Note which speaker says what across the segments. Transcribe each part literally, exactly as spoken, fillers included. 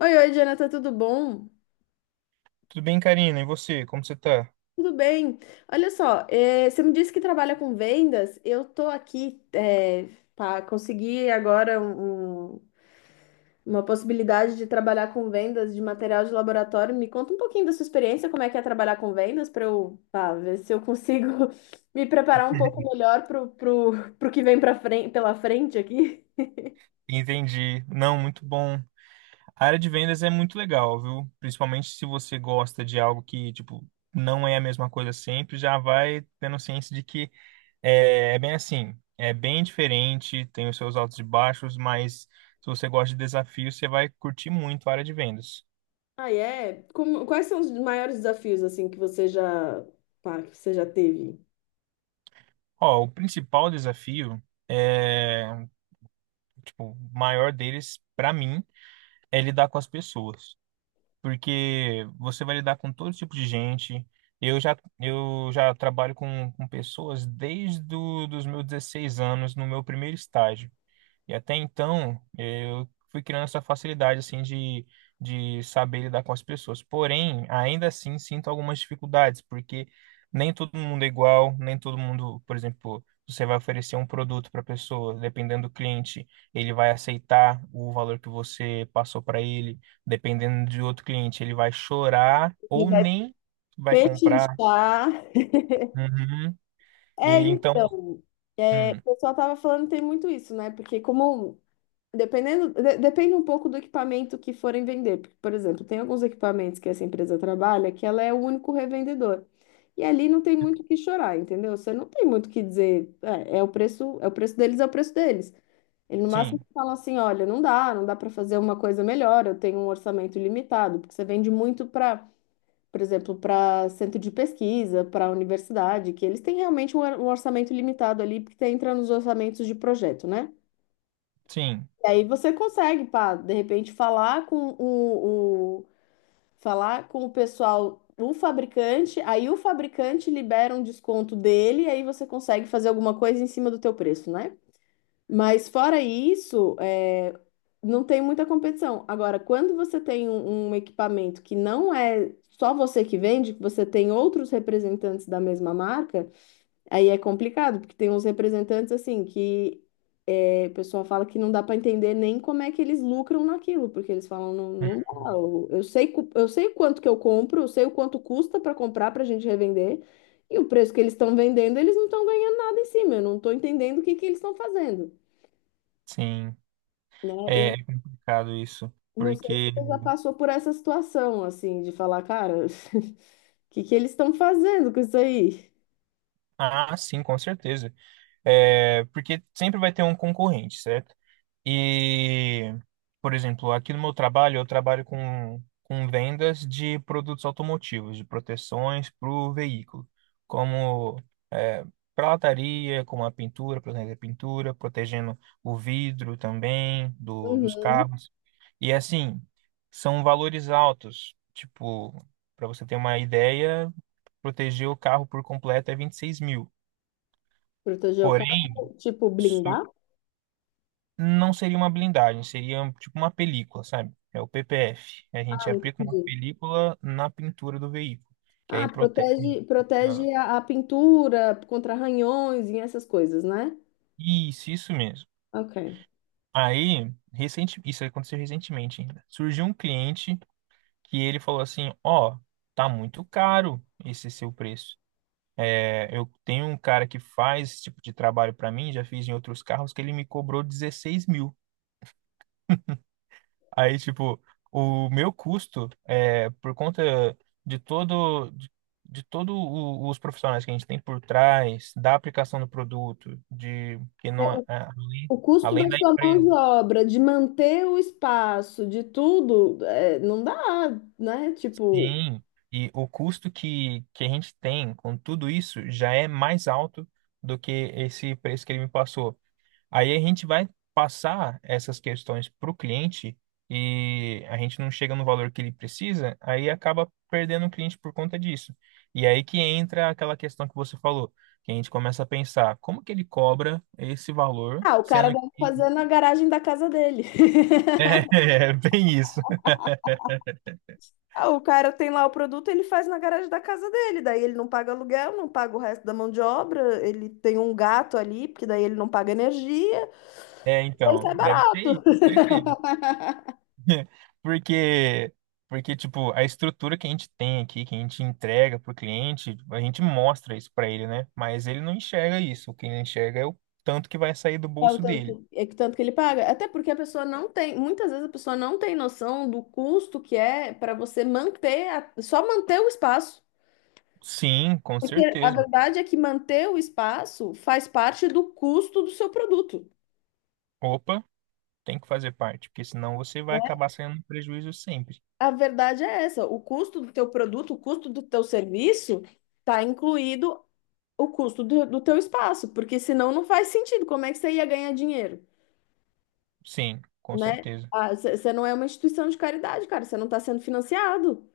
Speaker 1: Oi, oi, Jonathan, tudo bom?
Speaker 2: Tudo bem, Karina? E você? Como você tá?
Speaker 1: Tudo bem. Olha só, eh, você me disse que trabalha com vendas. Eu tô aqui para conseguir agora um- um- uma possibilidade de trabalhar com vendas de material de laboratório. Me conta um pouquinho da sua experiência, como é que é trabalhar com vendas, para eu, pá, ver se eu consigo me preparar um pouco melhor pro pro pro que vem pra frente, pela frente aqui.
Speaker 2: Entendi. Não, muito bom. A área de vendas é muito legal, viu? Principalmente se você gosta de algo que, tipo, não é a mesma coisa sempre, já vai tendo ciência de que é, é bem assim, é bem diferente, tem os seus altos e baixos, mas se você gosta de desafios, você vai curtir muito a área de vendas.
Speaker 1: Ah, é? Como- quais são os maiores desafios assim que você já, pá, que você já teve?
Speaker 2: Ó, o principal desafio é, tipo, o maior deles, pra mim, é lidar com as pessoas, porque você vai lidar com todo tipo de gente. Eu já, eu já trabalho com, com pessoas desde do, dos meus dezesseis anos, no meu primeiro estágio. E até então, eu fui criando essa facilidade, assim, de, de saber lidar com as pessoas. Porém, ainda assim, sinto algumas dificuldades, porque nem todo mundo é igual, nem todo mundo. Por exemplo, você vai oferecer um produto para a pessoa, dependendo do cliente, ele vai aceitar o valor que você passou para ele; dependendo de outro cliente, ele vai chorar ou nem vai comprar.
Speaker 1: Pechinchar.
Speaker 2: Uhum. E
Speaker 1: É,
Speaker 2: então,
Speaker 1: então, é,
Speaker 2: hum,
Speaker 1: o pessoal tava falando que tem muito isso, né? Porque como dependendo, de- depende um pouco do equipamento que forem vender. Porque, por exemplo, tem alguns equipamentos que essa empresa trabalha que ela é o único revendedor. E ali não tem muito o que chorar, entendeu? Você não tem muito o que dizer, é, é o preço, é o preço deles, é o preço deles. Ele no máximo
Speaker 2: sim,
Speaker 1: fala assim, olha, não dá, não dá para fazer uma coisa melhor, eu tenho um orçamento limitado, porque você vende muito para por exemplo, para centro de pesquisa, para universidade, que eles têm realmente um or- um orçamento limitado ali, porque entra nos orçamentos de projeto, né?
Speaker 2: sim.
Speaker 1: E aí você consegue, pá, de repente falar com o, o- falar com o pessoal do fabricante, aí o fabricante libera um desconto dele, aí você consegue fazer alguma coisa em cima do teu preço, né? Mas fora isso, é, não tem muita competição. Agora, quando você tem um, um equipamento que não é só você que vende, que você tem outros representantes da mesma marca, aí é complicado, porque tem uns representantes assim que é, o pessoal fala que não dá para entender nem como é que eles lucram naquilo, porque eles falam, não,
Speaker 2: Hum.
Speaker 1: não dá. Eu, eu sei, cu- eu sei o quanto que eu compro, eu sei o quanto custa para comprar para a gente revender, e o preço que eles estão vendendo, eles não estão ganhando nada em cima. Eu não estou entendendo o que que eles estão fazendo,
Speaker 2: Sim.
Speaker 1: né?
Speaker 2: É
Speaker 1: Eu
Speaker 2: é complicado isso,
Speaker 1: não sei se
Speaker 2: porque.
Speaker 1: você já passou por essa situação, assim, de falar, cara, o que que eles estão fazendo com isso aí?
Speaker 2: Ah, sim, com certeza. É, porque sempre vai ter um concorrente, certo? E, por exemplo, aqui no meu trabalho, eu trabalho com, com vendas de produtos automotivos, de proteções para o veículo, como é, prataria, como a pintura, protegendo a pintura, protegendo o vidro também do, dos
Speaker 1: Uhum.
Speaker 2: carros. E assim, são valores altos. Tipo, para você ter uma ideia, proteger o carro por completo é vinte e seis mil.
Speaker 1: Proteger o
Speaker 2: Porém,
Speaker 1: carro, tipo,
Speaker 2: isso
Speaker 1: blindar?
Speaker 2: não seria uma blindagem, seria um, tipo uma película, sabe? É o P P F. A
Speaker 1: Ah,
Speaker 2: gente aplica uma
Speaker 1: entendi.
Speaker 2: película na pintura do veículo, que
Speaker 1: Ah,
Speaker 2: aí protege.
Speaker 1: protege,
Speaker 2: Ah,
Speaker 1: protege a, a pintura contra arranhões e essas coisas, né?
Speaker 2: Isso, isso mesmo.
Speaker 1: Ok.
Speaker 2: Aí, recente, isso aconteceu recentemente ainda. Surgiu um cliente que ele falou assim: "Ó, tá muito caro esse seu preço. É, eu tenho um cara que faz esse tipo de trabalho pra mim, já fiz em outros carros, que ele me cobrou dezesseis mil." Aí, tipo, o meu custo, é, por conta de todo, de, de todo o- os profissionais que a gente tem por trás, da aplicação do produto, de que
Speaker 1: É,
Speaker 2: não, a- a- além,
Speaker 1: o custo
Speaker 2: além
Speaker 1: da
Speaker 2: da
Speaker 1: sua mão de
Speaker 2: empresa,
Speaker 1: obra, de manter o espaço, de tudo, é, não dá, né? Tipo,
Speaker 2: sim, e o custo que, que a gente tem com tudo isso já é mais alto do que esse preço que ele me passou. Aí a gente vai passar essas questões para o cliente e a gente não chega no valor que ele precisa, aí acaba perdendo o cliente por conta disso. E aí que entra aquela questão que você falou, que a gente começa a pensar, como que ele cobra esse valor,
Speaker 1: ah, o cara
Speaker 2: sendo
Speaker 1: deve
Speaker 2: que...
Speaker 1: fazer na garagem da casa dele.
Speaker 2: é, é bem isso.
Speaker 1: Ah, o cara tem lá o produto, ele faz na garagem da casa dele, daí ele não paga aluguel, não paga o resto da mão de obra, ele tem um gato ali, porque daí ele não paga energia,
Speaker 2: É,
Speaker 1: ele
Speaker 2: então,
Speaker 1: sai
Speaker 2: deve ser
Speaker 1: barato.
Speaker 2: isso, certeza. Porque, porque, tipo, a estrutura que a gente tem aqui, que a gente entrega pro cliente, a gente mostra isso pra ele, né? Mas ele não enxerga isso. O que ele enxerga é o tanto que vai sair do
Speaker 1: É o
Speaker 2: bolso
Speaker 1: tanto
Speaker 2: dele.
Speaker 1: que, é que tanto que ele paga. Até porque a pessoa não tem, muitas vezes a pessoa não tem noção do custo que é para você manter, a- só manter o espaço.
Speaker 2: Sim, com
Speaker 1: Porque a
Speaker 2: certeza.
Speaker 1: verdade é que manter o espaço faz parte do custo do seu produto.
Speaker 2: Opa, tem que fazer parte, porque senão você vai acabar saindo no prejuízo sempre.
Speaker 1: A verdade é essa, o custo do teu produto, o custo do teu serviço está incluído o custo do, do teu espaço, porque senão não faz sentido. Como é que você ia ganhar dinheiro,
Speaker 2: Sim, com
Speaker 1: né?
Speaker 2: certeza.
Speaker 1: Ah, Você você não é uma instituição de caridade, cara, você não está sendo financiado.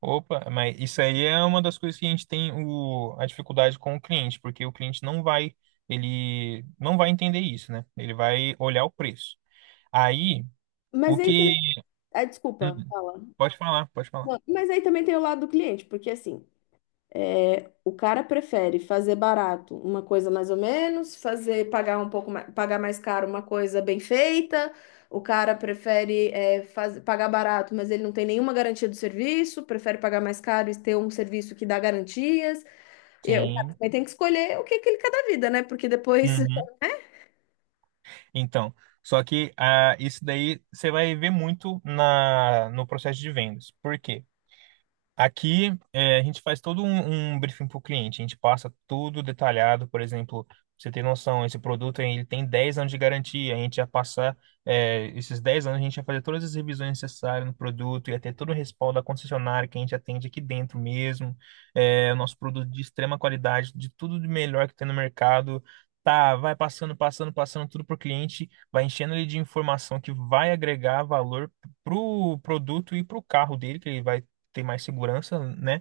Speaker 2: Opa, mas isso aí é uma das coisas que a gente tem o, a dificuldade com o cliente, porque o cliente não vai, ele não vai entender isso, né? Ele vai olhar o preço. Aí.
Speaker 1: Mas
Speaker 2: O
Speaker 1: aí
Speaker 2: que.
Speaker 1: também. Ah, desculpa,
Speaker 2: Hum,
Speaker 1: fala.
Speaker 2: pode falar, pode falar.
Speaker 1: Não, mas aí também tem o lado do cliente, porque assim, é, o cara prefere fazer barato uma coisa mais ou menos, fazer pagar um pouco mais, pagar mais caro uma coisa bem feita. O cara prefere é, faz- pagar barato, mas ele não tem nenhuma garantia do serviço, prefere pagar mais caro e ter um serviço que dá garantias. Eu, o cara
Speaker 2: Sim.
Speaker 1: também tem que escolher o que que ele quer da vida, né? Porque depois
Speaker 2: Uhum. Então, só que ah, isso daí você vai ver muito na, no processo de vendas. Por quê? Aqui, eh, a gente faz todo um, um briefing para o cliente, a gente passa tudo detalhado, por exemplo, pra você tem noção, esse produto ele tem dez anos de garantia, a gente ia passar eh, esses dez anos, a gente ia fazer todas as revisões necessárias no produto, ia ter todo o respaldo da concessionária que a gente atende aqui dentro mesmo, eh, o nosso produto de extrema qualidade, de tudo de melhor que tem no mercado, tá, vai passando, passando, passando tudo para o cliente, vai enchendo ele de informação que vai agregar valor pro produto e pro carro dele, que ele vai tem mais segurança, né?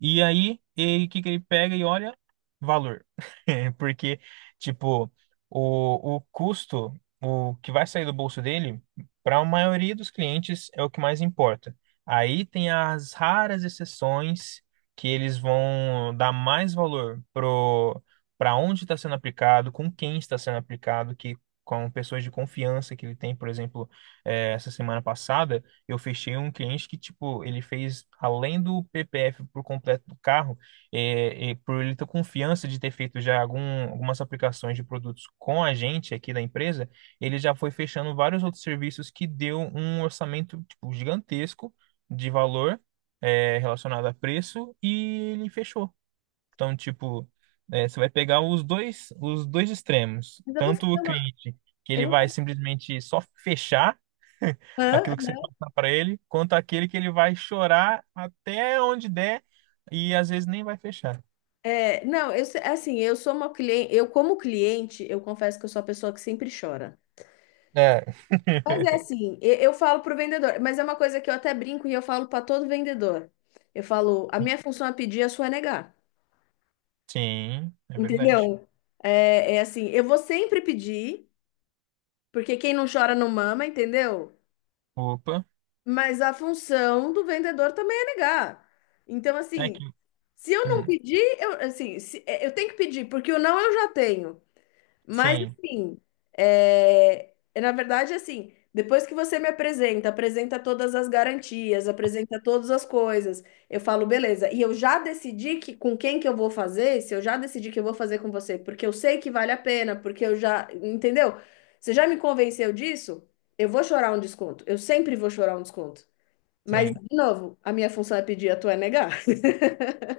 Speaker 2: E aí, ele- o que que ele pega e olha? Valor. Porque, tipo, o, o custo, o que vai sair do bolso dele, para a maioria dos clientes, é o que mais importa. Aí tem as raras exceções que eles vão dar mais valor pro para onde está sendo aplicado, com quem está sendo aplicado, que com pessoas de confiança que ele tem. Por exemplo, eh, essa semana passada eu fechei um cliente que, tipo, ele fez, além do P P F por completo do carro, é, é, por ele ter confiança de ter feito já algum, algumas aplicações de produtos com a gente aqui da empresa, ele já foi fechando vários outros serviços que deu um orçamento, tipo, gigantesco de valor, é, relacionado a preço, e ele fechou. Então, tipo, é, você vai pegar os dois, os dois extremos.
Speaker 1: mas eu vou
Speaker 2: Tanto
Speaker 1: fazer
Speaker 2: o
Speaker 1: uma,
Speaker 2: cliente, que
Speaker 1: eu
Speaker 2: ele
Speaker 1: vou
Speaker 2: vai
Speaker 1: fazer-
Speaker 2: simplesmente só fechar
Speaker 1: Hã?
Speaker 2: aquilo que você passar para ele, quanto aquele que ele vai chorar até onde der e às vezes nem vai fechar.
Speaker 1: É, não, eu se- assim, eu sou uma cliente, eu como cliente, eu confesso que eu sou a pessoa que sempre chora.
Speaker 2: É,
Speaker 1: Mas é assim, eu, eu falo pro vendedor, mas é uma coisa que eu até brinco e eu falo para todo vendedor. Eu falo, a minha função é pedir, a sua é negar.
Speaker 2: sim, é verdade.
Speaker 1: Entendeu? É, é assim, eu vou sempre pedir, porque quem não chora não mama, entendeu?
Speaker 2: Opa,
Speaker 1: Mas a função do vendedor também é negar. Então,
Speaker 2: é
Speaker 1: assim,
Speaker 2: que,
Speaker 1: se eu não
Speaker 2: hum,
Speaker 1: pedir, eu, assim, se- é, eu tenho que pedir, porque o não eu já tenho. Mas,
Speaker 2: sim,
Speaker 1: assim, é, é, na verdade, assim, depois que você me apresenta, apresenta todas as garantias, apresenta todas as coisas, eu falo, beleza. E eu já decidi que com quem que eu vou fazer, se eu já decidi que eu vou fazer com você, porque eu sei que vale a pena, porque eu já, entendeu? Você já me convenceu disso? Eu vou chorar um desconto. Eu sempre vou chorar um desconto. Mas,
Speaker 2: sim.
Speaker 1: de novo, a minha função é pedir, a tua é negar.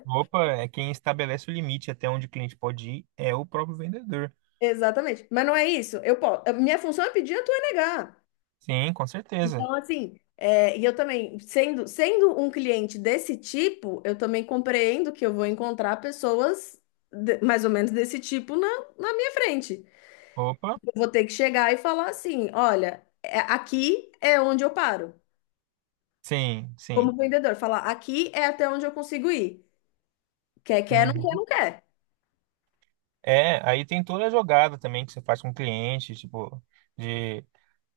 Speaker 2: Opa, é quem estabelece o limite até onde o cliente pode ir é o próprio vendedor.
Speaker 1: Exatamente. Mas não é isso. Eu posso, a minha função é pedir, a tua é negar.
Speaker 2: Sim, com certeza.
Speaker 1: Então, assim, é, e eu também, sendo, sendo um cliente desse tipo, eu também compreendo que eu vou encontrar pessoas de- mais ou menos desse tipo na, na minha frente.
Speaker 2: Opa,
Speaker 1: Eu vou ter que chegar e falar assim: olha, é- aqui é onde eu paro.
Speaker 2: sim, sim.
Speaker 1: Como vendedor, falar aqui é até onde eu consigo ir. Quer, quer, não quer,
Speaker 2: Uhum.
Speaker 1: não quer.
Speaker 2: É, aí tem toda a jogada também que você faz com o cliente, tipo, de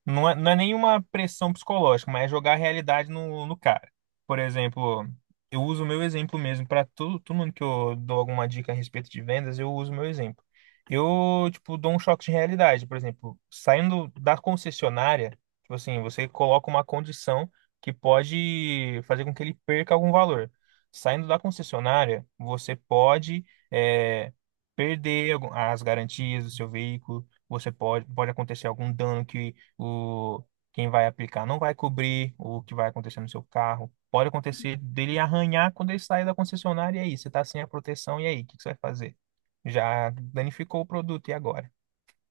Speaker 2: não é, não é nenhuma pressão psicológica, mas é jogar a realidade no, no cara. Por exemplo, eu uso o meu exemplo mesmo. Para todo, todo mundo que eu dou alguma dica a respeito de vendas, eu uso o meu exemplo. Eu, tipo, dou um choque de realidade. Por exemplo, saindo da concessionária, tipo assim, você coloca uma condição que pode fazer com que ele perca algum valor. Saindo da concessionária, você pode, é, perder algum- as garantias do seu veículo, você pode, pode acontecer algum dano que o quem vai aplicar não vai cobrir o que vai acontecer no seu carro. Pode acontecer dele arranhar quando ele sair da concessionária, e aí você está sem a proteção, e aí, o que que você vai fazer? Já danificou o produto, e agora?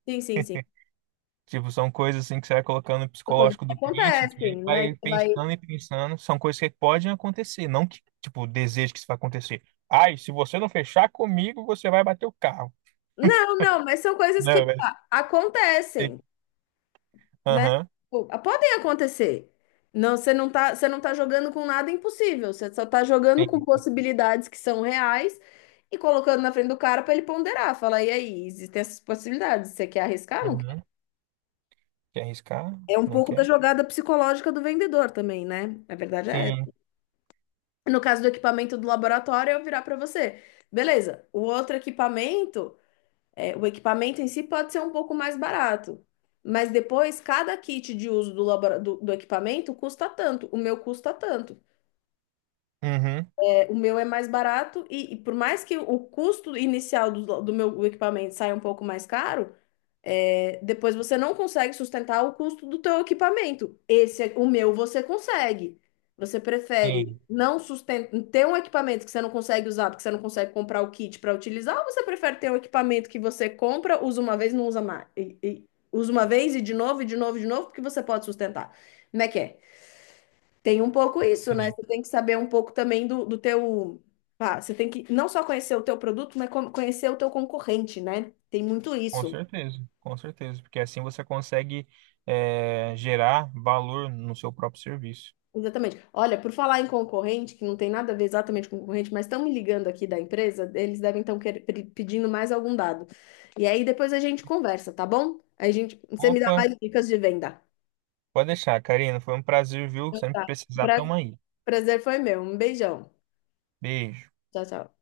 Speaker 1: Sim, sim, sim.
Speaker 2: Tipo, são coisas assim que você vai colocando no
Speaker 1: São coisas
Speaker 2: psicológico
Speaker 1: que
Speaker 2: do cliente, que ele
Speaker 1: acontecem, né?
Speaker 2: vai
Speaker 1: Que vai...
Speaker 2: pensando e pensando, são coisas que podem acontecer, não que, tipo, desejo que isso vai acontecer. Ai, se você não fechar comigo, você vai bater o carro.
Speaker 1: Não, não, mas são coisas que
Speaker 2: Não, velho.
Speaker 1: pá, acontecem. Né?
Speaker 2: Aham,
Speaker 1: Pô, ah, podem acontecer. Não, você não tá, você não tá jogando com nada impossível, você só tá jogando com
Speaker 2: tem.
Speaker 1: possibilidades que são reais e colocando na frente do cara para ele ponderar, falar, e aí, existem essas possibilidades, você quer arriscar? Não quer?
Speaker 2: Uhum. Quer arriscar?
Speaker 1: É um
Speaker 2: Não
Speaker 1: pouco da
Speaker 2: quer?
Speaker 1: jogada psicológica do vendedor também, né? Na verdade é
Speaker 2: Sim.
Speaker 1: essa. No caso do equipamento do laboratório, eu virar para você. Beleza, o outro equipamento é, o equipamento em si pode ser um pouco mais barato, mas depois cada kit de uso do, labora- do, do equipamento custa tanto, o meu custa tanto.
Speaker 2: Uhum.
Speaker 1: É, o meu é mais barato e, e por mais que o custo inicial do, do meu equipamento saia um pouco mais caro, é, depois você não consegue sustentar o custo do teu equipamento. Esse, é- o meu, você consegue. Você prefere
Speaker 2: Sim,
Speaker 1: não sustentar, ter um equipamento que você não consegue usar, porque você não consegue comprar o kit para utilizar, ou você prefere ter um equipamento que você compra, usa uma vez, não usa mais, e, e- usa uma vez e de novo, e de novo, e de novo, porque você pode sustentar. Como é que é? Tem um pouco isso, né?
Speaker 2: sim.
Speaker 1: Você tem que saber um pouco também do, do teu. Ah, você tem que não só conhecer o teu produto, mas co- conhecer o teu concorrente, né? Tem muito
Speaker 2: Com
Speaker 1: isso.
Speaker 2: certeza, com certeza, porque assim você consegue eh, gerar valor no seu próprio serviço.
Speaker 1: Exatamente. Olha, por falar em concorrente, que não tem nada a ver exatamente com concorrente, mas estão me ligando aqui da empresa, eles devem estar pedindo mais algum dado. E aí depois a gente conversa, tá bom? Aí a gente, você me dá
Speaker 2: Opa,
Speaker 1: mais dicas de venda.
Speaker 2: pode deixar, Karina, foi um prazer, viu?
Speaker 1: Então
Speaker 2: Sempre
Speaker 1: tá.
Speaker 2: precisar,
Speaker 1: Pra-
Speaker 2: tamo aí.
Speaker 1: prazer foi meu. Um beijão.
Speaker 2: Beijo.
Speaker 1: Tchau, tchau.